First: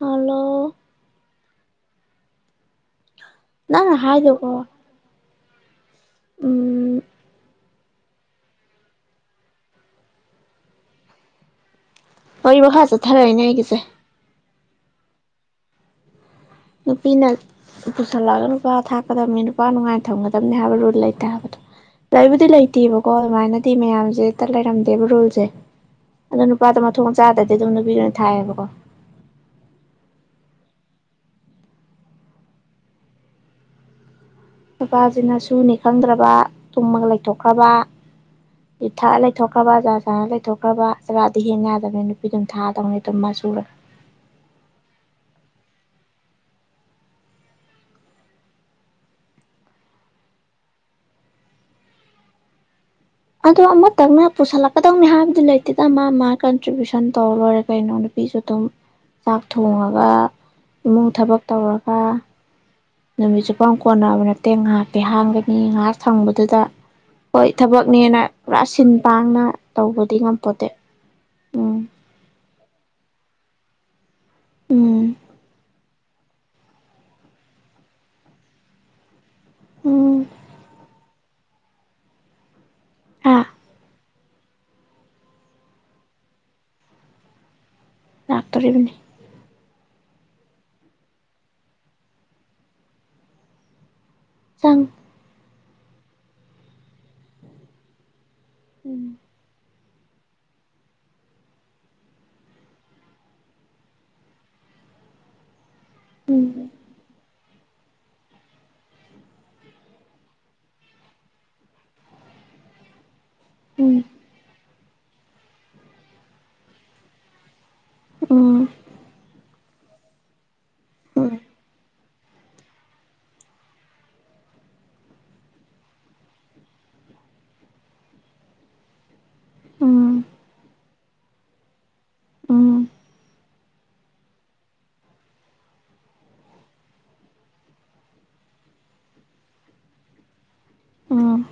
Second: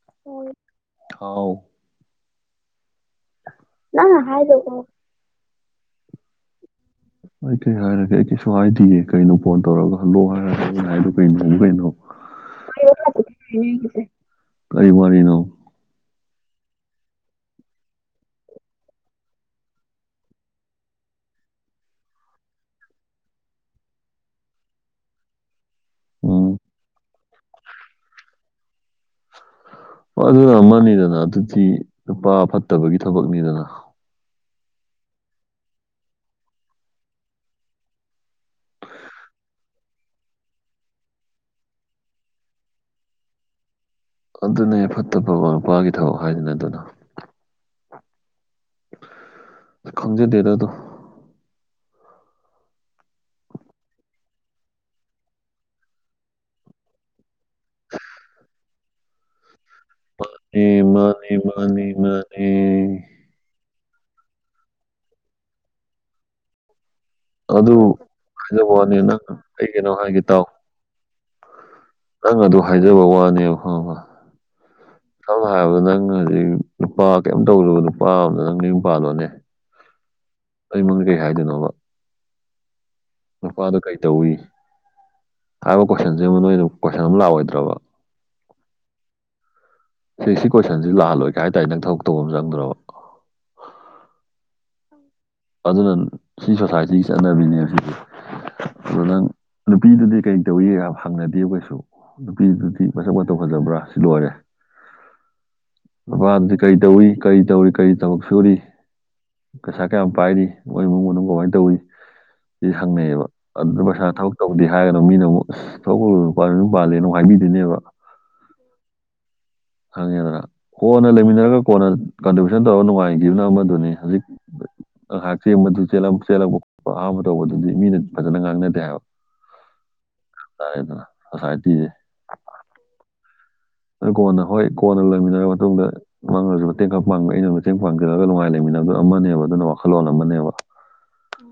Hello ꯊꯥꯎ ꯅꯪꯅ ꯍꯥꯏꯗꯣ ꯀꯣ ꯎꯝ ꯑꯩ ꯀꯩ ꯍꯥꯏꯔꯒꯦ ꯑꯩ ꯀꯩꯁꯨ ꯍꯥꯏꯗꯤꯌꯦ ꯀꯩꯅꯣ ꯐꯣꯟ ꯇꯧꯔꯒ ꯍꯜꯂꫭ ꯍꯥꯏꯔꯒ ꯅꯪꯅ ꯍꯥꯏꯗꯣ ꯀꯩꯅꯣꯕꯨ ꯀꯩꯅꯣ ꯋꯥꯔꯤ ꯃꯈꯥ ꯆꯠꯊꯔꯛꯏꯅꯦ ꯑꯩꯒꯤꯁꯦ [unintelligible] ꯀꯔꯤ ꯋꯥꯔꯤꯅꯣ? ꯅꯨꯄꯤꯅ ꯄꯨꯁꯜꯂꯛꯑꯒ ꯅꯨꯄꯥ ꯊꯥꯛꯀꯗꯕꯅꯤ ꯅꯨꯄꯥ ꯅꯨꯡꯉꯥꯏꯅ ꯊꯝꯒꯗꯕꯅꯤ ꯍꯥꯏꯕ ꯔꯨꯜ ꯂꯩꯇ ꯍꯥꯏꯕꯗꯣ꯫ ꯂꯩꯕꯨꯗꯤ ꯂꯩꯇꯦꯕꯀꯣ ꯑꯗꯨꯃꯥꯏꯅꯗꯤ ꯃꯌꯥꯝꯖꯦ ꯍꯦꯛꯇ ꯂꯩꯔꯝꯗꯦꯕ ꯔꯨꯜꯖꯦ ꯫ ꯑꯗꯣ ꯎꯝ ꯅꯨꯄꯥꯗꯣ ꯃꯊꯣꯡ ꯆꯥꯗ꯭ꯔꯗꯤ ꯑꯗꯨꯝ ꯅꯨꯄꯤꯗꯨ ꯑꯣꯏꯅ ꯊꯥꯏꯌꯦꯕꯀꯣ꯫ ꯍꫭꯏ ꯑꯗꯨꯅ ꯑꯃꯅꯤꯗꯅ ꯑꯗꯨꯗꯤ ꯅꯨꯄꯥ ꯐꯠꯇꯕꯒꯤ ꯊꯕꯛꯅꯤꯗꯅ꯫ ꯅꯨꯄꯥꯖꯤꯅ ꯁꯨꯅꯤ ꯈꯪꯗ꯭ꯔꯕ ꯇꯨꯝꯃꯅ ꯂꯩꯊꯣꯛꯈ꯭ꯔꯕ ꯌꯨ ꯊꯛꯑ ꯂꯩꯊꯣꯛꯈ꯭ꯔꯕ ꯖꯥꯔ ꯁꯥꯔꯅ ꯂꯩꯊꯣꯛꯈ꯭ꯔꯕ ꯆꯖꯔꯥꯗꯤ ꯍꯦꯟꯅ ꯌꯥꯗꯕꯅꯤ ꯅꯨꯄꯤꯗꯨꯝ ꯊꯥꯛꯑꯗꯕꯅꯦ ꯑꯗꯨꯝ ꯃꯥ ꯁꯨꯔ ꯑꯗꯨꯅꯦ ꯐꯠꯇꯕ ꯃꯄꯥꯒꯤ ꯊꯕꯛ ꯍꯥꯏꯗꯨꯅꯦ ꯑꯗꯨꯅ ꯈꯪꯖꯗꯦꯗ ꯑꯗꯣ ꯑꯗꯣ ꯑꯃꯇꯪꯅ ꯄꯨꯁꯜꯂꯛꯀꯗꯧꯅꯤ ꯍꯥꯏꯕꯗꯨ ꯂꯩꯇꯦꯗ ꯃꯥ ꯃꯥ ꯀꯟꯇ꯭ꯔꯤꯕꯌꯨꯁꯟ ꯇꯧꯔ ꯂꯣꯏꯔꯦ ꯀꯩꯅꯣ ꯅꯨꯄꯤꯁꯨ ꯑꯗꯨꯝ ꯆꯥꯛ ꯊꯣꯡꯉ ꯃꯥꯅꯦ ꯃꯥꯅꯦ ꯃꯥꯅꯦ ꯃꯥꯅꯦ ꯅꯨꯃꯤꯠ ꯆꯨꯞꯄꯥꯎ ꯀꯣꯟꯅꯕ ꯅꯠꯇꯦ ꯉꯥꯏꯍꯥꯛꯇꯤ ꯍꯥꯡꯒꯅꯤ ꯉꯥꯏꯍꯥꯛ ꯁꯪꯕꯗꯨꯗ ꯍꯣꯏ ꯑꯗꯨ ꯊꯕꯛꯅꯦꯅ ꯄꯨꯔꯥ ꯍꯥꯏꯖꯕ ꯁꯤꯟ ꯋꯥꯅꯦ ꯅꯪ ꯄꯥꯡꯅ ꯑꯩ ꯀꯩꯅꯣ ꯇꯧꯕꯗꯤ ꯍꯥꯏꯒꯦ ꯇꯥꯎ ꯉꯝꯄꯣꯠꯇꯦ꯫ ꯎꯝ ꯅꯪ ꯑꯗꯨ ꯍꯥꯏꯖꯕ ꯋꯥꯅꯦꯕ ꯈꯪꯉꯕ ꯎꯝ ꯁꯝꯅ ꯍꯥꯏꯔꯕꯗ ꯅꯪ ꯍꯧꯖꯤꯛ ꯅꯨꯄꯥ ꯀꯩꯝ ꯇꯧꯗꯕ ꯅꯨꯄꯥ ꯑꯃꯗ ꯅꯪ ꯅꯌꯨꯝ ꯄꯥꯥꯟꯂꯣꯅꯦ ꯎꯝ ꯑꯩ ꯃꯥꯡꯖꯩ ꯍꯥꯏꯗꯣꯏꯅꯣꯕ ꯍꯥ ꯃꯄꯥꯗꯣ ꯀꯩ ꯇꯧꯏ ꯍꯥꯏꯕ ꯀꯣꯏꯁꯟꯁꯤ ꯑꯃ ꯅꯣꯏꯅ ꯀꯣꯏꯁꯟ ꯑꯃ ꯂꯥꯛꯑꯣꯏꯗ꯭ꯔꯕ ꯂꯥꯛꯇꯣꯔꯤꯕꯅꯤ ꯁꯤ ꯁꯤ ꯀꯣꯏꯁꯟꯁꯤ ꯂꯥꯛꯍꯜꯂꯣꯏꯒꯦ ꯍꯥꯏꯇꯔꯗꯤ ꯅꯪ ꯊꯕꯛ ꯇꯧꯕ ꯑꯃ ꯆꯪꯗ꯭ꯔꯕ ꯆꯪ ꯑꯗꯨꯅ ꯁꯤ ꯁꯣꯁꯥꯏꯇꯤꯒꯤ ꯆꯠꯅꯕꯤꯅꯦ ꯁꯤꯁꯦ ꯑꯗꯣ ꯎꯝ ꯅꯪ ꯅꯨꯄꯤꯗꯨꯗꯤ ꯀꯩ ꯇꯧꯏ ꯍꯪꯅꯗꯦꯕ ꯀꯩꯁꯨ ꯅꯨꯄꯤꯗꯨꯗꯤ ꯃꯁꯛ ꯃꯇꯧ ꯐꯖꯕ꯭ꯔꯥ ꯁꯤ ꯂꯣꯏꯔꯦ [inaudible] ꯅꯨꯄꯥꯗꯨꯗꯤ ꯎꯝ ꯀꯩ ꯇꯧꯏ ꯀꯔꯤ ꯇꯧꯔꯤ ꯀꯔꯤ ꯊꯕꯛ ꯁꯨꯔꯤ ꯄꯩꯁꯥ ꯀꯌꯥꯝ ꯄꯥꯏꯔꯤ ꯃꯣꯏ ꯏꯃꯨꯡ ꯃꯅꯨꯡ ꯀꯃꯥꯏꯅ ꯇꯧꯋꯤ ꯁꯤ ꯍꯪꯅꯩꯌꯦꯕ ꯑꯗꯨꯅ ꯎꯝ ꯄꯩꯁꯥ ꯊꯕꯛ ꯇꯧꯗꯤ ꯍꯥꯏꯒꯅ ꯃꯨꯛ ꯃꯤꯅ ꯑꯃꯨꯛ ꯊꯕꯛ ꯇꯧꯗꯕ ꯅꯨꯄꯥꯗ ꯌꯨꯝ ꯄꯥꯜꯂꯦꯅ ꯑꯃꯨꯛ ꯍꯥꯏꯕꯤꯗꯣꯏꯅꯦꯕ ꯎꯝ ꯈꯪꯉꯦꯗꯅ ꯀꯣꯟꯅ ꯎꯝ ꯂꯩꯃꯤꯟꯅꯔꯒ ꯀꯣꯟꯅ ꯀꯟꯇ꯭ꯔꯤꯕꯌꯨꯁꯟ ꯇꯧꯔꯒ ꯅꯨꯡꯉꯥꯏꯒꯤꯕꯅ ꯑꯃꯗꯨꯅꯤ ꯍꯧꯖꯤꯛ ꯉꯥꯏꯍꯥꯛ ꯆꯦꯡꯕꯗꯨ ꯆꯦꯜꯂꯝꯕ ꯈꯣꯠꯄ ꯑꯍꯥꯟꯕ ꯇꯧꯕꯗꯨꯗꯤ ꯃꯤꯅꯗꯤ ꯐꯖꯅ ꯉꯥꯡꯅꯗꯦ ꯍꯥꯏꯕ ꯎꯝ ꯒꯌ꯭ꯥꯟ ꯇꯔꯦꯗꯅ ꯁꯣꯁꯥꯏꯇꯤꯖꯦ ꯎꯝ ꯀꯣꯟꯅ ꯍꯣꯏ ꯀꯣꯟꯅ ꯂꯩꯃꯤꯟꯅꯔꯕ ꯃꯇꯨꯡꯗ ꯅꯪꯅꯁꯨ ꯃꯇꯦꯡꯈ ꯄꯥꯡꯕ ꯑꯩꯅ ꯃꯇꯦꯡ ꯄꯥꯡꯖꯔꯒ ꯅꯨꯡꯉꯥꯏ ꯂꯩꯃꯤꯟꯅꯕꯗꯨꯅ ꯑꯃꯅꯦꯕ ꯑꯗꯨꯅ ꯋꯥꯈꯜꯂꯣꯟ ꯑꯃꯅꯦꯕ ꯎꯝ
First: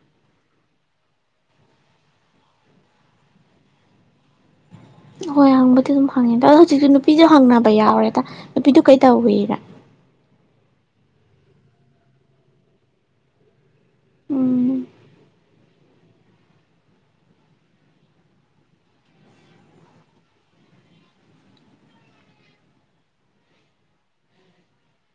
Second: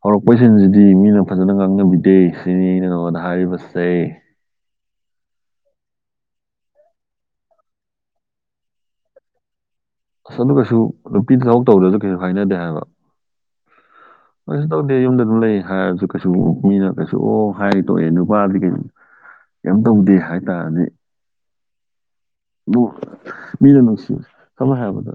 ꯍꯧꯔꯛꯄꯩ ꯁꯤꯟꯁꯤꯗꯤ ꯃꯤꯅ ꯐꯖꯅ ꯉꯥꯡꯅꯕꯤꯗꯦ ꯁꯤꯅꯤ ꯑꯩꯅ ꯅꯉꯣꯟꯗ ꯍꯥꯏꯔꯤꯕꯁꯦ ꯍꯣꯏ ꯍꯪꯕꯗꯤ ꯑꯗꯨꯝ ꯍꯪꯉꯤꯗ ꯑꯗꯣ ꯍꯧꯖꯤꯛꯁꯨ ꯅꯨꯄꯤꯁꯨ ꯍꯪꯅꯕ ꯌꯥꯎꯔꯦꯗ ꯅꯨꯄꯤꯗꯨ ꯀꯩꯗꯧꯋꯤ ꯀꯥꯏ ꯑꯁ ꯑꯗꯨ ꯀꯩꯁꯨ ꯅꯨꯄꯤꯗ ꯊꯕꯛ ꯇꯧꯗꯔꯁꯨ ꯀꯩꯁꯨ ꯍꯥꯏꯅꯗꯦ ꯍꯥꯏꯕ [inaudible] ꯀꯩꯁꯨ ꯇꯧꯗꯦ ꯌꯨꯝꯗ ꯑꯗꯨꯝ ꯂꯩ ꯍꯥꯏꯔꯁꯨ ꯀꯩꯁꯨ ꯃꯤꯅ ꯀꯩꯁꯨ ꯑꯣ ꯍꯥꯏ ꯇꯣꯛꯑꯦ ꯅꯨꯄꯥꯗꯤ ꯀꯩ ꯀꯩꯝ ꯇꯧꯗꯦ ꯍꯥꯏꯇꯥꯔꯗꯤ ꯃꯤꯅ ꯅꯨꯡꯁꯤ ꯁꯝꯅ ꯍꯥꯏꯔꯕꯗ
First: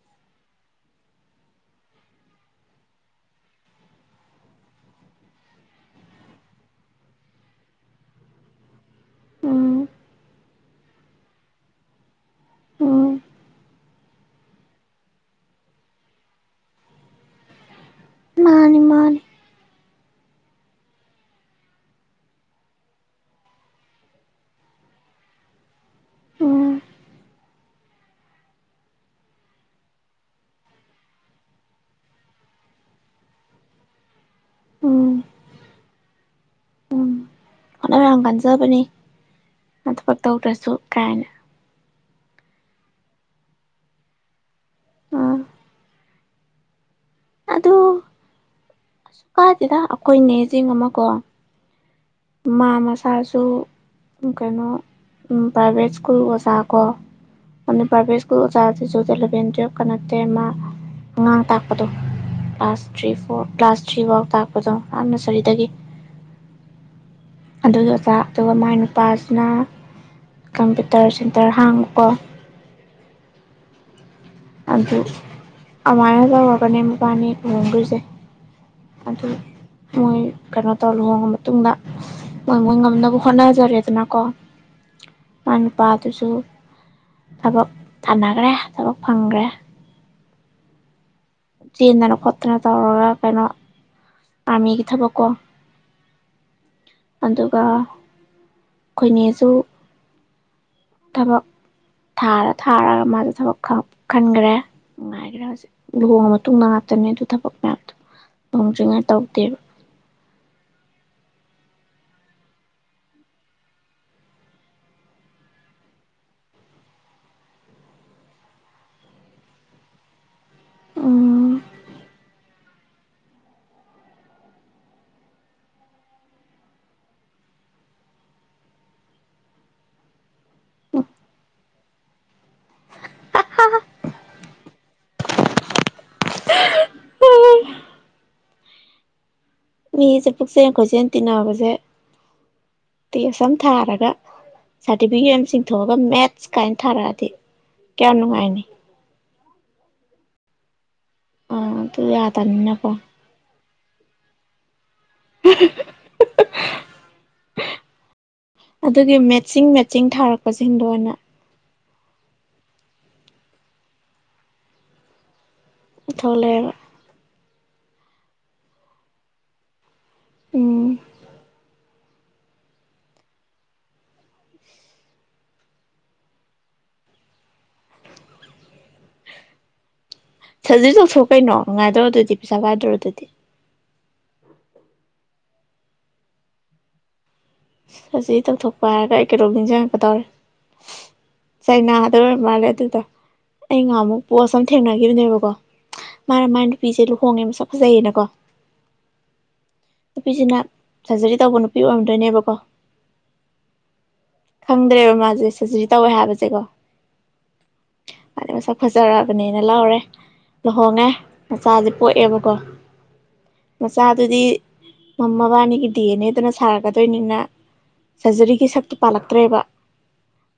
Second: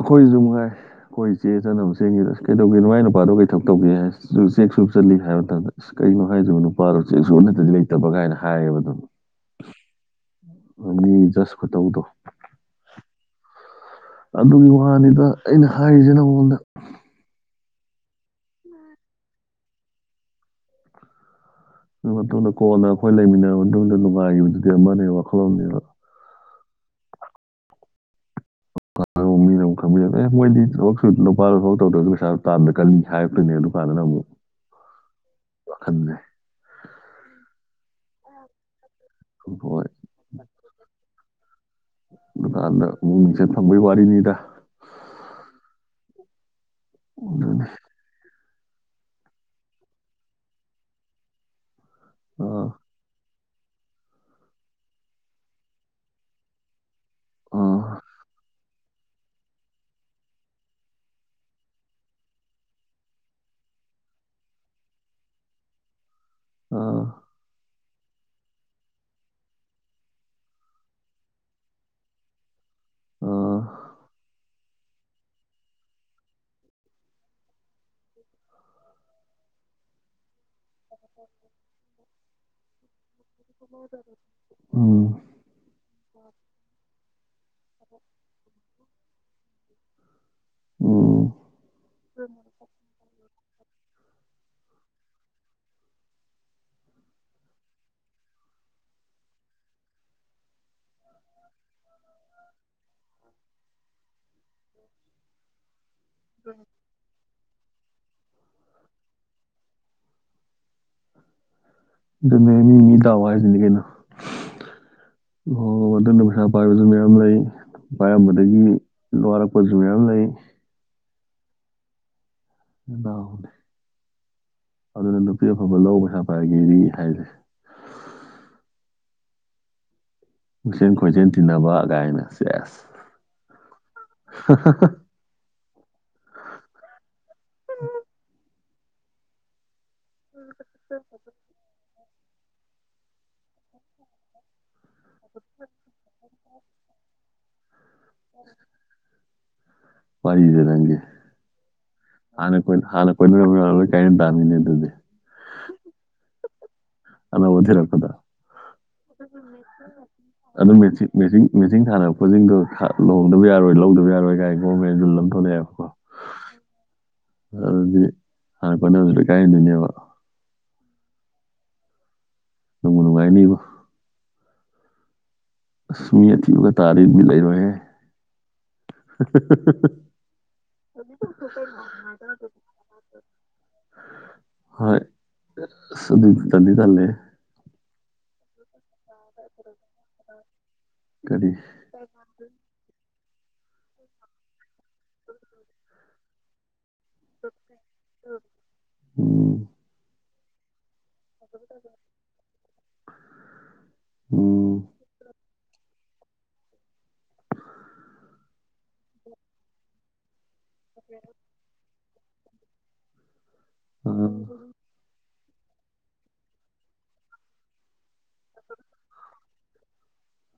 ꯑꯈꯣꯏꯗꯁꯨ ꯃꯉꯥꯏ ꯑꯈꯣꯏ ꯆꯦ ꯏꯆꯟꯅꯕꯨ ꯆꯦꯡꯒꯤꯕꯗ ꯀꯩꯗꯧꯒꯦ ꯃꯥꯏ ꯅꯨꯄꯥꯗꯣ ꯀꯩ ꯊꯕꯛ ꯇꯧꯒꯦ ꯗꯨꯒ ꯆꯦꯛ ꯁꯨꯕ ꯆꯠꯂꯤ ꯍꯥꯏꯕ ꯃꯇꯝꯗ ꯑꯁ ꯀꯩꯒꯤꯅꯣ ꯍꯥꯏꯁꯤꯕꯣ ꯅꯨꯄꯥꯗꯣ ꯆꯦꯛꯁꯨꯕ ꯅꯠꯇꯗꯤ ꯂꯩꯇꯕ ꯀꯥꯏꯅ ꯍꯥꯏꯌꯦꯕ ꯑꯗꯨꯝ ꯎꯝ ꯃꯤ ꯖꯥꯁ ꯈꯨꯇꯧꯗꯣ ꯎꯝ ꯑꯗꯨꯒꯤ ꯋꯥꯅꯤꯗ ꯑꯩꯅ ꯍꯥꯏꯔꯤꯁꯦ ꯅꯉꯣꯟꯗ ꯃꯥꯅꯤ ꯃꯥꯅꯤ ꯑꯗꯨ ꯃꯇꯨꯡꯗ ꯀꯣꯟꯅ ꯑꯈꯣꯏ ꯂꯩꯃꯤꯟꯅꯔꯕ ꯃꯇꯨꯡꯗ ꯅꯨꯡꯉꯥꯏꯈꯤꯕꯗꯨꯗꯤ ꯑꯃꯅꯦ ꯋꯥꯈꯜꯂꯣꯟꯅꯦꯕ ꯎꯝ [inaudible] ꯃꯤꯅ ꯑꯃꯨꯛ ꯈꯪꯕꯤꯔꯛꯑꯦ ꯑꯦ ꯃꯣꯏꯗꯤ ꯊꯕꯛꯁꯨ ꯅꯨꯄꯥꯗꯣ ꯊꯕꯛ ꯇꯧꯗ꯭ꯔꯁꯨ ꯄꯩꯁꯥ ꯇꯥꯟꯕ ꯀꯜꯂꯤ ꯍꯥꯏꯔꯛꯇꯣꯏꯅꯦ ꯑꯗꯨꯀꯥꯟꯗꯅ ꯑꯃꯨꯛ ꯎꯝ ꯋꯈꯟꯁꯦ ꯍꯣꯠꯅꯕ ꯌꯥꯝ ꯀꯟꯖꯕꯅꯤ ꯍꯣꯏ ꯃꯥ ꯊꯕꯛ ꯇꯧꯗ꯭ꯔꯁꯨ ꯀꯥꯏꯅ ꯑꯗꯨꯀꯥꯟꯗ ꯑꯃꯨꯛ ꯃꯤꯡꯆꯠ ꯐꯪꯕꯩ ꯋꯔꯤꯅꯤꯗ ꯎꯝ ꯑꯗꯨꯅꯤ ꯑꯗꯨ ꯀꯥꯏꯗꯦꯗ ꯑꯩꯈꯣꯏꯅꯦꯖꯤꯡ ꯑꯃꯀꯣ ꯑꯥ ꯃꯥ ꯃꯁꯥꯁꯨ ꯀꯩꯅꯣ ꯄ꯭ꯔꯥꯏꯚꯦꯠ ꯁ꯭ꯀꯨꯜ ꯑꯣꯖꯥ ꯀꯣ ꯑ ꯑꯥ ꯄ꯭ꯔꯥꯏꯚꯦꯠ ꯁ꯭ꯀꯨꯜ ꯑꯣꯖꯥ ꯁꯤꯁꯨꯗ ꯑꯦꯂꯚꯦꯟ ꯇꯨꯌꯦꯜꯞꯀ ꯅꯠꯇꯦ ꯃꯥ ꯑꯉꯥꯡ ꯇꯥꯛꯄꯗꯣ class three four class three ꯐꯥꯎ ꯇꯥꯛꯄꯗꯣ ꯑ ꯅꯔꯁꯔꯤꯗꯒꯤ ꯑꯥ ꯑꯗꯨꯒꯤ ꯑꯣꯖꯥ ꯑꯗꯨꯒ ꯃꯥꯏ ꯅꯨꯄꯥꯁꯤꯅ ꯀꯝꯄ꯭ꯌꯨꯇꯔ ꯁꯦꯟꯇꯔ ꯍꯥꯡꯕꯀꯣ ꯑꯥ ꯑꯥ ꯑꯗꯨ ꯑꯃꯥꯏꯅ ꯇꯧꯔꯒꯅꯦ ꯃꯕꯥꯟꯅꯤ ꯂꯨꯍꯣꯡꯈ꯭ꯔꯤꯁꯦ [unintelligible] ꯑꯗꯨ ꯃꯣꯏ ꯀꯩꯅꯣ ꯇꯧꯔ ꯂꯨꯍꯣꯡꯉ ꯃꯇꯨꯡꯗ ꯃꯣꯏ ꯃꯣꯏ ꯉꯝꯅꯕ ꯍꯣꯠꯅꯖꯔꯦꯗꯅꯀꯣ ꯎꯝ ꯃꯥꯏ ꯅꯨꯄꯥꯗꯨꯁꯨ ꯊꯕꯛ ꯊꯥꯅꯈ꯭ꯔꯦ ꯊꯕꯛ ꯐꯪꯈ꯭ꯔꯦ ꯎꯝ ꯆꯦꯟꯗꯅ ꯈꯣꯠꯇꯅ ꯇꯧꯔꯒ ꯀꯩꯅꯣ ꯑꯥꯔꯃꯤꯒꯤ ꯊꯕꯛ ꯀꯣ ꯑꯗꯨꯒ ꯑꯩꯈꯣꯏ ꯅꯦꯁꯨ ꯊꯕꯛ ꯊꯥꯔ ꯊꯥꯔꯒ ꯃꯥꯖꯨ ꯊꯕꯛ ꯈꯟꯈ꯭ꯔꯦ ꯅꯨꯡꯉꯥꯏꯈ꯭ꯔꯦ ꯍꯧꯖꯤꯛ ꯂꯨꯍꯣꯡꯉ ꯃꯇꯨꯡꯗ ꯉꯥꯛꯇꯅꯦ ꯑꯗꯨ ꯊꯕꯛ ꯃꯌꯥꯝꯗꯣ ꯂꯨꯍꯣꯡꯗ꯭ꯔꯤꯉꯩ ꯇꯧꯗꯦꯕ ꯑꯗꯨꯅꯦ ꯃꯤ ꯃꯤ ꯗꯥꯎ ꯍꯥꯏꯖꯤꯅꯤ ꯀꯩꯅꯣ ꯑꯣ ꯑꯗꯨꯅ ꯄꯩꯁꯥ ꯄꯥꯏꯕꯁꯨ ꯃꯌꯥꯝ ꯂꯩ ꯄꯥꯏꯔꯝꯕꯗꯒꯤ ꯋꯥꯔꯛꯄꯖꯨ ꯃꯌꯥꯝ ꯂꯩ ꯎꯝ ꯗꯥꯎꯗꯤ ꯑꯗꯨꯅ ꯅꯨꯄꯤ ꯑꯐꯕ ꯂꯧ ꯄꯩꯁꯥ ꯄꯥꯏꯒꯦꯗꯤ ꯍꯥꯏꯔꯤꯖꯦ ꯄꯨꯛꯆꯦꯟ ꯈꯣꯏꯖꯦꯟ ꯇꯤꯟꯅꯕ ꯒꯥꯏꯅ ꯆꯦꯁ ꯃꯤꯖꯦ ꯄꯨꯛꯆꯦꯟ ꯈꯣꯏꯖꯦꯟ ꯇꯤꯟꯅꯕꯖꯦ ꯇꯦꯁ ꯑꯃ ꯊꯥꯔꯒ ꯁꯥꯗꯤꯕꯤꯒꯦꯠ ꯑꯃ ꯆꯤꯡꯊꯣꯛꯑꯒ ꯃꯦꯠꯁ ꯀꯥꯏꯅ ꯊꯥꯔꯛꯑꯗꯤ ꯀꯌꯥ ꯅꯨꯡꯉꯥꯏꯅꯤ ꯋꯥꯔꯤꯖꯦ ꯅꯪꯒꯤ ꯑꯥ ꯑꯗꯨ ꯍꯥꯟꯅ ꯀꯣꯏ ꯌꯥꯗꯕꯅꯤꯅꯀꯣ ꯍꯥꯟꯅ ꯀꯣꯏꯅꯔꯨꯕ [inaudible] ꯀꯥꯏꯅ ꯇꯥꯝꯅꯤꯅꯦ ꯑꯗꯨꯗꯤ [unintelligible] ꯑꯅꯧꯕ ꯊꯤꯔꯛꯄꯗ ꯑꯗꯨꯒꯤ ꯃꯦꯠꯆꯤꯡ ꯃꯦꯠꯆꯤꯡ ꯑꯗꯨ ꯊꯥꯔꯛꯄꯁꯤꯡꯗꯣ ꯃꯦꯆꯤꯡ ꯑꯣꯏꯅ ꯃꯦꯆꯤꯡ ꯃꯦꯆꯤꯡ ꯊꯥꯅꯔꯛꯄꯁꯤꯡꯗꯣ ꯂꯨꯍꯣꯡꯗꯕ ꯌꯥꯔꯣꯏ ꯂꯧꯗꯕ ꯌꯥꯔꯣꯏ ꯀꯥꯏ ꯒꯣꯚꯔꯃꯦꯟ ꯔꯨꯜ ꯑꯃ ꯊꯣꯛꯂꯛꯑꯦꯕ ꯊꯣꯛꯂꯛꯑꯦꯕ ꯑꯗꯨꯗꯤ ꯍꯥꯟꯅ ꯀꯣꯏꯅꯕ ꯂꯣꯏ ꯀꯥꯏꯅ ꯗꯣꯏꯅꯦꯕ ꯎꯝ ꯅꯨꯡꯕꯨ ꯅꯨꯉꯥꯏꯅꯤꯕꯣ ꯑꯁ ꯃꯤ ꯑꯊꯤꯕꯒ ꯇꯥꯔꯗꯤ ꯕꯤꯠ ꯂꯩꯥꯔꯣꯏꯍꯦ ꯁꯔꯖꯔꯤ ꯇꯧꯊꯣꯛꯑꯣ ꯀꯩꯅꯣ ꯅꯨꯉꯥꯏꯗꯣꯔꯗꯨꯗꯤ ꯄꯩꯁꯥ ꯄꯥꯏꯗꯣꯔꯗꯨꯗꯤ ꯍꯣꯏ ꯑꯁ ꯑꯗꯨ ꯇꯟꯗꯤ ꯇꯜꯂꯦ ꯁꯔꯖꯔꯤ ꯇꯧꯊꯣꯛꯄ ꯍꯥꯏꯔꯒ ꯑꯩ ꯀꯩꯅꯣꯝꯃ ꯅꯤꯡꯖꯪ ꯉꯛꯀꯗꯧꯔꯦ ꯀꯔꯤ ꯆꯩꯅꯥꯗ ꯑꯣꯏꯔ ꯃꯥꯜꯂꯦ ꯑꯗꯨꯗꯣ ꯑꯩ ꯉꯍꯥꯃꯨꯛ ꯄꯣꯠꯁ ꯑꯃ ꯊꯦꯡꯅꯒꯤꯕꯅꯦꯕꯀꯣ ꯃꯥꯅ ꯃꯥꯏ ꯅꯨꯄꯤꯖꯦ ꯂꯨꯍꯣꯡꯉꯦ ꯃꯁꯛ ꯐꯖꯩꯌꯦꯅꯀꯣ ꯎꯝ ꯅꯨꯄꯤꯖꯤꯅ ꯁꯔꯖꯔꯤ ꯇꯧꯕ ꯅꯨꯄꯤ ꯑꯣꯏꯔꯝꯗꯣꯏꯅꯦꯕ ꯀꯣ ꯎꯝ ꯈꯪꯗ꯭ꯔꯦꯕ ꯃꯥꯖꯦ ꯁꯔꯖꯔꯤ ꯇꯧꯋꯦ ꯍꯥꯏꯕꯖꯦ ꯀꯣ ꯃꯁꯛ ꯐꯖꯔꯕꯅꯦꯅ ꯂꯧꯔꯦ ꯂꯨꯍꯣꯡꯉꯦ ꯃꯆꯥꯖꯦ ꯄꯣꯛꯑꯦꯕꯀꯣ ꯑ ꯃꯆꯥꯗꯨꯗꯤ ꯃꯕꯥꯅꯤꯒꯤ ꯗꯤ ꯑꯦꯟ ꯅꯦ ꯗꯨꯅ ꯁꯥꯔꯛꯀꯗꯣꯏꯅꯤꯅ ꯁꯔꯖꯔꯤꯒꯤ ꯁꯛꯇꯨ ꯄꯥꯜꯂꯛꯇ꯭ꯔꯦꯕ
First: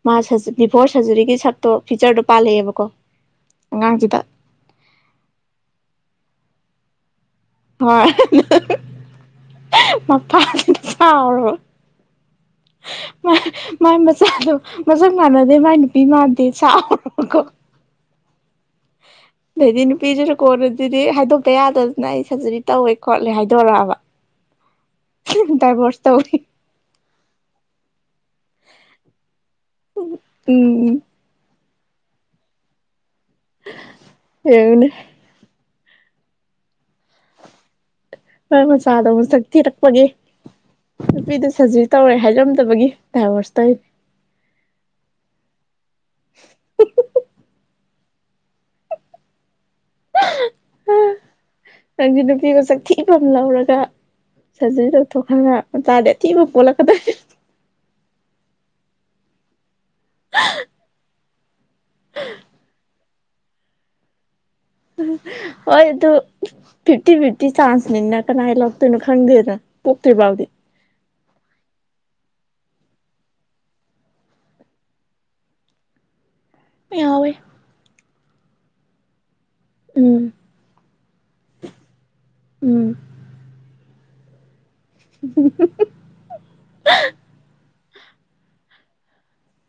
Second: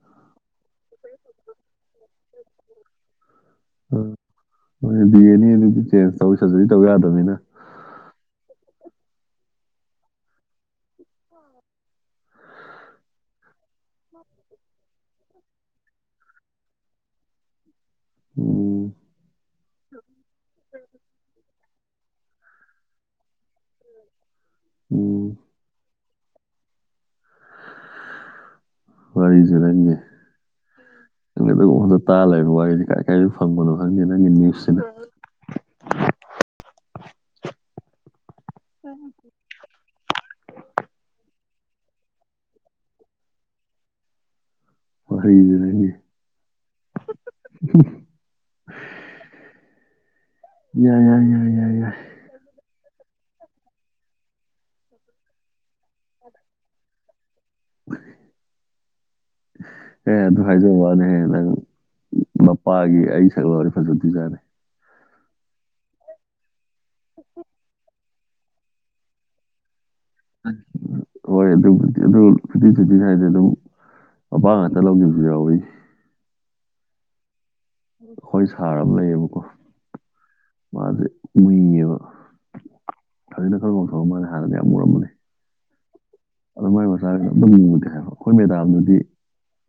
ꯃꯥ ꯁꯖꯥ ꯗꯤꯐꯣꯔꯁ ꯁꯔꯖꯔꯤꯒꯤ ꯁꯛꯇꯣ ꯐꯤꯆꯔꯗ ꯄꯥꯜꯂꯛꯑꯦꯕꯀꯣ ꯑ ꯑꯉꯥꯡꯖꯤꯗ ꯍꯣꯏ ꯗꯤ ꯌꯦ ꯅꯦ ꯑꯗꯨꯗꯤ ꯆꯦꯟꯖ ꯇꯧ ꯁꯔꯖꯔꯤ ꯇꯧ ꯌꯥꯗꯕꯅꯤꯅ ꯍꯣꯏ ꯃꯄꯥꯖꯤꯅ ꯁꯥꯎꯔꯕ [unintelligible] ꯃꯥꯏ ꯃꯆꯥꯗ ꯃꯁꯛ ꯃꯥꯟꯅꯗꯦ ꯃꯥꯏ ꯅꯨꯄꯤ ꯃꯥꯟꯗꯦ ꯁꯥꯎꯔꯕꯀꯣ ꯎꯝ ꯑꯗꯩꯗꯤ ꯅꯨꯄꯤꯖꯤꯅ ꯀꯣꯟꯅꯗꯗꯤ ꯍꯥꯏꯗꯣꯛ ꯇꯌꯥꯗꯗꯅ ꯑꯩ ꯁꯔꯖꯔꯤ ꯇꯧꯋꯦ ꯈꯣꯠꯂꯦ ꯍꯥꯏꯗꯣꯔꯛꯑꯕ ꯎꯝ ꯗꯥꯏꯕ꯭ꯔꯣꯁ ꯇꯧꯋꯦ ꯋꯥꯔꯤꯖꯦ ꯅꯪꯒꯤ ꯑꯗꯨꯒꯨꯝꯕꯗ ꯇꯥꯔ ꯂꯩꯔꯕ ꯋꯥꯔꯤꯖꯦ ꯀꯥꯏ ꯀꯥꯏꯗꯩ ꯐꯪꯕꯅꯣ ꯈꯪꯗꯦ ꯅꯪꯒꯤ ꯅ꯭ꯌꯨꯁꯁꯤꯅ ꯌꯦꯡꯉꯨꯅꯦ ꯃꯥꯏ ꯃꯆꯥꯗꯣ ꯃꯁꯛ ꯊꯤꯔꯛꯄꯒꯤ ꯅꯨꯄꯤꯗꯣ ꯁꯔꯖꯔꯤ ꯇꯧꯔꯦ ꯍꯥꯏꯔꯝꯗꯕꯒꯤ ꯗꯥꯏꯚꯣꯔꯁ ꯇꯧꯋꯤꯟ ꯋꯥꯔꯤꯖꯦ ꯅꯪꯒꯤ [unintelligible] ꯎꯝ ꯌꯥꯏ ꯌꯥꯏ ꯌꯥꯏ ꯌꯥꯏ ꯅꯪꯗꯤ ꯅꯨꯄꯤ ꯃꯁꯛ ꯊꯤꯕ ꯑꯃ ꯂꯧꯔꯒ ꯁꯖꯔꯤ ꯇꯧꯊꯣꯛꯈ꯭ꯔꯒ ꯃꯆꯥꯗꯤ ꯑꯊꯤꯕ ꯄꯣꯛꯂꯛꯀꯗꯣꯏꯟ ꯍꯦ ꯑꯗꯨ ꯍꯥꯏꯖꯕꯋꯥꯅꯦ ꯍꯦ ꯅꯪ ꯃꯄꯥꯒꯤ ꯑꯩ ꯁꯛ ꯂꯧꯔꯗꯤ ꯐꯖꯗꯣꯏꯖꯠꯅꯦ ꯍꯣꯏ ꯑꯗꯨ ꯐꯤꯐꯇꯤ ꯐꯤꯐꯇꯤ ꯆꯥꯟꯁꯅꯤ ꯅꯠ ꯀꯅꯥꯏ ꯂꯧꯔꯛꯇꯣꯏꯅꯣ ꯈꯪꯗꯦꯅ ꯄꯣꯛꯇ꯭ꯔꯤ ꯕꯥꯎ ꯍꯣꯏ ꯑꯗꯨꯕꯨꯗꯤ ꯑꯗꯨ [unintelligible] ꯍꯥꯏꯖꯦ ꯑꯗꯨꯝ ꯃꯄꯥ ꯉꯥꯛꯇ ꯂꯧꯒꯤꯕꯖꯨ ꯌꯥꯎꯋꯤ ꯌꯥꯎꯋꯦ ꯑꯈꯣꯏ ꯁꯥꯔ ꯑꯃ ꯂꯩꯌꯦꯕꯀꯣ ꯎꯝ ꯃꯖꯦ ꯏꯌꯦꯕ ꯎꯝ ꯍꯧꯖꯤꯛꯅ ꯈꯔ ꯉꯧꯊꯣꯛꯑꯝꯃꯅꯤ ꯍꯥꯅꯗꯤ ꯌꯥꯝ ꯃꯨꯔꯝꯕꯅꯤ [unintelligible] ꯑꯗꯣ ꯃꯥꯏ ꯃꯆꯥꯖꯤꯡꯗꯣ ꯑꯗꯨꯝꯇ ꯃꯨꯗꯦ ꯍꯥꯏꯕ ꯑꯈꯣꯏ ꯃꯦꯗꯥꯝꯗꯨꯗꯤ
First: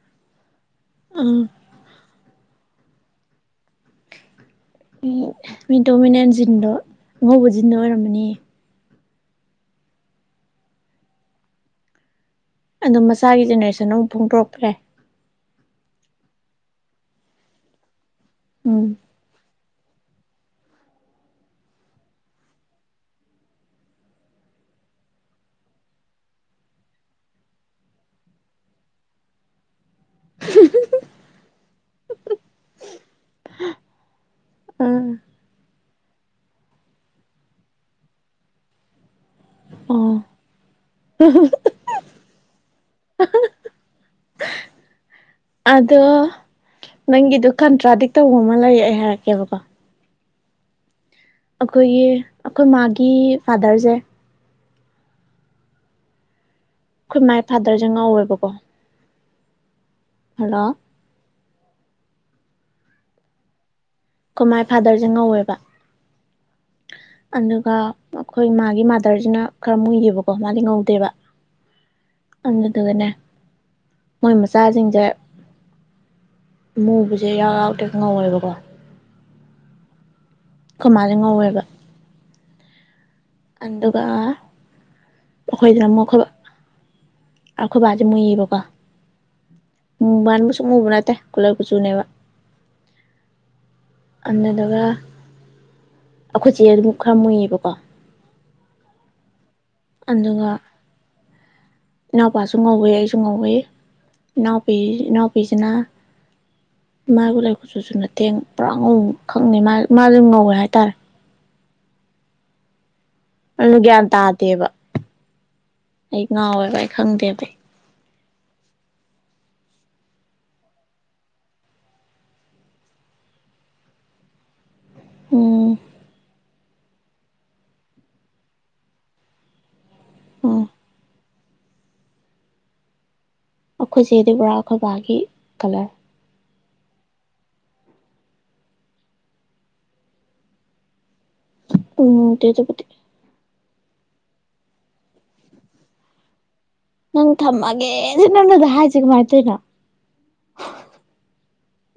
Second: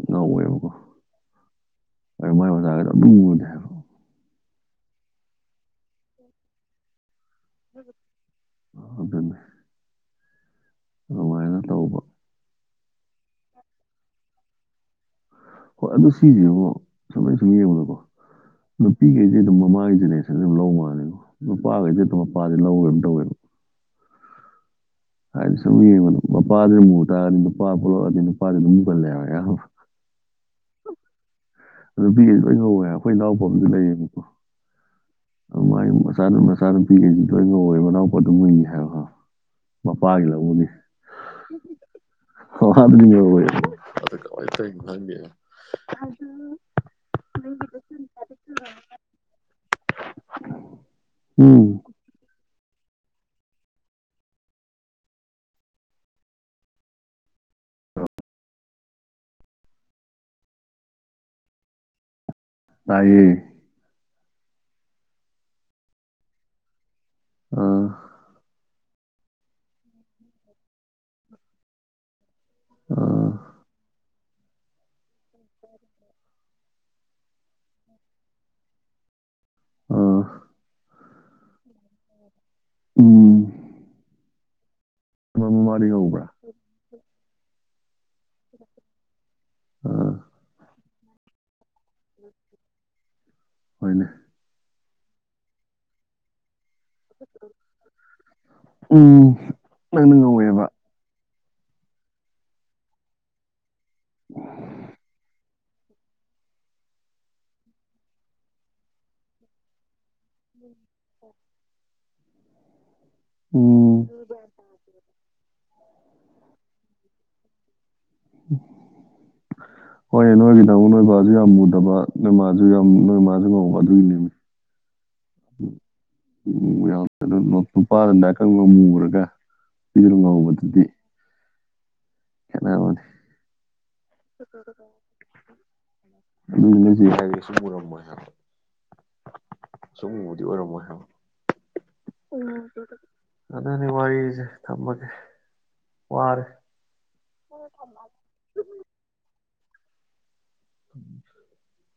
ꯉꯧꯋꯦꯕꯀꯣ ꯎꯝ ꯑꯗꯣ ꯃꯥꯏ ꯃꯆꯥꯉꯩꯗꯣ ꯑꯝꯇ ꯃꯨꯗꯦ ꯍꯥꯏꯕ ꯃꯤ ꯃꯤ ꯗꯣꯃꯤꯅꯦꯟꯖꯤꯟꯗꯣ ꯑꯉꯧꯕ ꯖꯤꯟꯗꯣ ꯑꯣꯏꯔꯝꯃꯅꯤ ꯑꯗꯨꯅꯦ ꯑꯗꯨꯃꯥꯏꯅ ꯇꯧꯕ ꯑꯗꯣ ꯃꯆꯥꯒꯤ ꯖꯦꯅꯦꯔꯦꯁꯟꯅ ꯑꯃꯨꯛ ꯐꯣꯡꯗꯣꯔꯛꯈ꯭ꯔꯦ ꯍꯣꯏ ꯑꯗꯨ ꯁꯤꯖꯤꯕꯨ ꯁꯨꯝ ꯑꯩꯅ ꯁꯨꯝ ꯌꯦꯡꯕꯗꯀꯣ ꯎꯝ ꯅꯨꯄꯤꯒꯩꯖꯦ ꯑꯗꯨꯝ ꯃꯃꯥꯏ ꯖꯦꯅꯦ ꯁꯤ ꯑꯗꯨꯝ ꯂꯧꯃꯥꯜꯂꯦꯅ ꯅꯨꯄꯥꯒꯩꯖꯦ ꯃꯄꯥꯖꯦ ꯂꯧꯕ꯭ꯔꯥ ꯀꯩꯅꯣꯝ ꯇꯧꯋꯦꯕ ꯍꯥꯏꯗꯤ ꯁꯨꯝ ꯌꯦꯡꯕꯗ ꯃꯄꯥꯗꯨꯅ ꯃꯨꯇꯔꯗꯤ ꯅꯨꯄꯥ ꯄꯣꯛꯂꯛꯑꯗꯤ ꯅꯨꯄꯥꯖꯦ ꯑꯗꯨꯝ ꯃꯨꯒꯜꯂꯦ ꯑꯌꯝꯕ [unintelligible] ꯅꯨꯄꯤꯒꯩꯖꯦ ꯂꯣꯏ ꯉꯧꯋꯦ ꯑꯩꯈꯣꯏ ꯏꯅꯥꯎꯄ ꯑꯖꯨ ꯂꯩꯌꯦꯕꯀꯣ ꯎꯝ ꯃꯆꯥꯅ ꯃꯆꯥ ꯅꯨꯄꯤꯒꯩꯗꯤ ꯂꯣꯏ ꯉꯧꯋꯦ ꯃꯅꯥꯎꯄꯥꯗꯨ ꯃꯨꯏ ꯍꯥꯏꯕ ꯈꯥꯕ ꯑꯣ ꯃꯄꯥꯒꯤ ꯂꯧꯅꯤ ꯑꯗꯣ [inaudible] ꯅꯪꯒꯤꯗꯣ ꯀꯟꯇ꯭ꯔꯥꯗꯤꯛ ꯇꯧꯕ ꯑꯃ ꯂꯩꯌꯦ ꯑꯩ ꯍꯥꯏꯔꯛꯀꯦꯕꯀꯣ ꯎꯝ ꯑꯩꯈꯣꯏꯒꯤ ꯑꯩꯈꯣꯏ ꯃꯥꯒꯤ ꯐꯥꯗꯔꯖꯦ ꯑꯈꯣꯏ ꯃꯥꯏ ꯐꯥꯗꯔꯖꯦ ꯉꯧꯋꯦꯕꯀꯣ ꯍꯜꯂꯣ ꯇꯥꯏꯌꯦ ꯈꯣꯏ ꯃꯥꯏ ꯐꯥꯗꯔꯖꯦ ꯉꯧꯋꯦꯕ ꯑꯗꯨꯒ ꯑꯥ ꯑꯈꯣꯏ ꯃꯥꯒꯤ ꯃꯥꯗꯔꯖꯤꯅ ꯈꯔ ꯃꯨꯏꯌꯦꯕꯀꯣ ꯃꯥꯗꯤ ꯉꯧꯗꯦꯕ ꯑꯗꯨꯗꯨꯒꯅꯦ ꯑꯥ ꯃꯣꯏ ꯃꯆꯥꯖꯤꯡꯖꯦ ꯃꯨꯕꯖꯦ ꯌꯥꯎꯗꯦ ꯉꯧꯋꯦꯕꯀꯣ ꯑꯣ ꯈꯣꯏ ꯃꯥꯖꯦ ꯉꯧꯋꯦꯕ ꯎꯝ ꯑꯗꯨꯒ ꯃꯃꯥꯗꯤ ꯑꯩꯈꯣꯏꯖꯤꯅ ꯃꯨꯛ ꯉꯧꯕ꯭ꯔꯥ ꯈꯕ ꯑꯈꯣꯏ ꯕꯥꯖꯦ ꯃꯨꯏꯌꯦꯕꯀꯣ ꯑꯥ ꯃꯨꯕꯅ ꯃꯨꯁꯨꯛ ꯃꯨꯕ ꯅꯠꯇꯦ ꯀꯨꯂꯩ ꯀꯨꯆꯨꯅꯦꯕ ꯍꯣꯏꯅꯦ ꯑꯗꯨꯗꯨꯒ ꯑꯈꯣꯏꯆꯦ ꯑꯃꯨꯛ ꯈꯔ ꯃꯨꯏꯌꯦꯕꯀꯣ ꯎꯝ ꯅꯪꯅ ꯑꯗꯨꯒ ꯉꯧꯋꯦꯕ ꯏꯅꯥꯎꯄꯥꯁꯨ ꯉꯧꯋꯦ ꯑꯩꯁꯨ ꯉꯧꯋꯤ ꯏꯅꯥꯎꯄꯤ ꯏꯅꯥꯎꯄꯤꯖꯤꯅ ꯃꯥ ꯀꯨꯂꯩ ꯀꯨꯆꯨꯁꯨ ꯅꯠꯇꯦ ꯄꯨꯔꯥ ꯉꯧ ꯈꯪꯗꯦ ꯃꯥ ꯃꯥꯖꯨ ꯉꯧꯋꯦ ꯍꯥꯏꯇꯥꯔꯦ ꯑꯗꯨ ꯒ꯭ꯌꯥꯟ ꯎꯝ ꯇꯥꯗꯦꯕ ꯑꯩ ꯉꯥꯎꯋꯦꯕ ꯑꯩ ꯈꯪꯗꯦꯕ ꯑꯩ [inaudible] ꯍꯣꯏ ꯅꯣꯏꯒꯤꯗ ꯑꯃꯨꯛ ꯅꯣꯏ ꯕꯥꯖꯨ ꯌꯥꯝ ꯃꯨꯗꯕ ꯅꯣꯏ ꯃꯥꯁꯨ ꯌꯥꯝ ꯅꯣꯏ ꯃꯥꯖꯨ ꯉꯧꯕ ꯑꯗꯨꯒꯤꯅꯤꯅꯦ ꯎꯝ [unintelligible] ꯃꯨꯔꯒ [unintelligible] ꯎꯝ ꯉꯧꯕꯗꯨꯗꯤ ꯈꯦꯟꯅꯕꯅꯦ ꯑꯈꯣꯏꯆꯦꯗꯤ ꯄꯨꯔꯥ ꯑꯈꯣꯏ ꯕꯥꯒꯤ ꯀꯂꯔ [unintelligible] ꯃꯨꯔꯝꯃꯣꯏ ꯍꯥꯏꯕ ꯁꯨꯛ ꯃꯨꯕꯗꯤ ꯑꯣꯏꯔꯝꯃꯣꯏ ꯍꯥꯏꯕ ꯎꯝꯇꯦ ꯑꯗꯨꯕꯨꯗꯤ ꯑꯗꯨꯅꯤ ꯋꯥꯔꯤꯖꯦ ꯊꯝꯃꯒꯦ ꯋꯥꯔꯦ ꯅꯪ ꯊꯝꯃꯒꯦ ꯖꯤ ꯅꯪꯅꯗ ꯍꯥꯏꯖꯦ ꯀꯃꯥꯏ ꯇꯧꯏꯅꯣ [inaudible]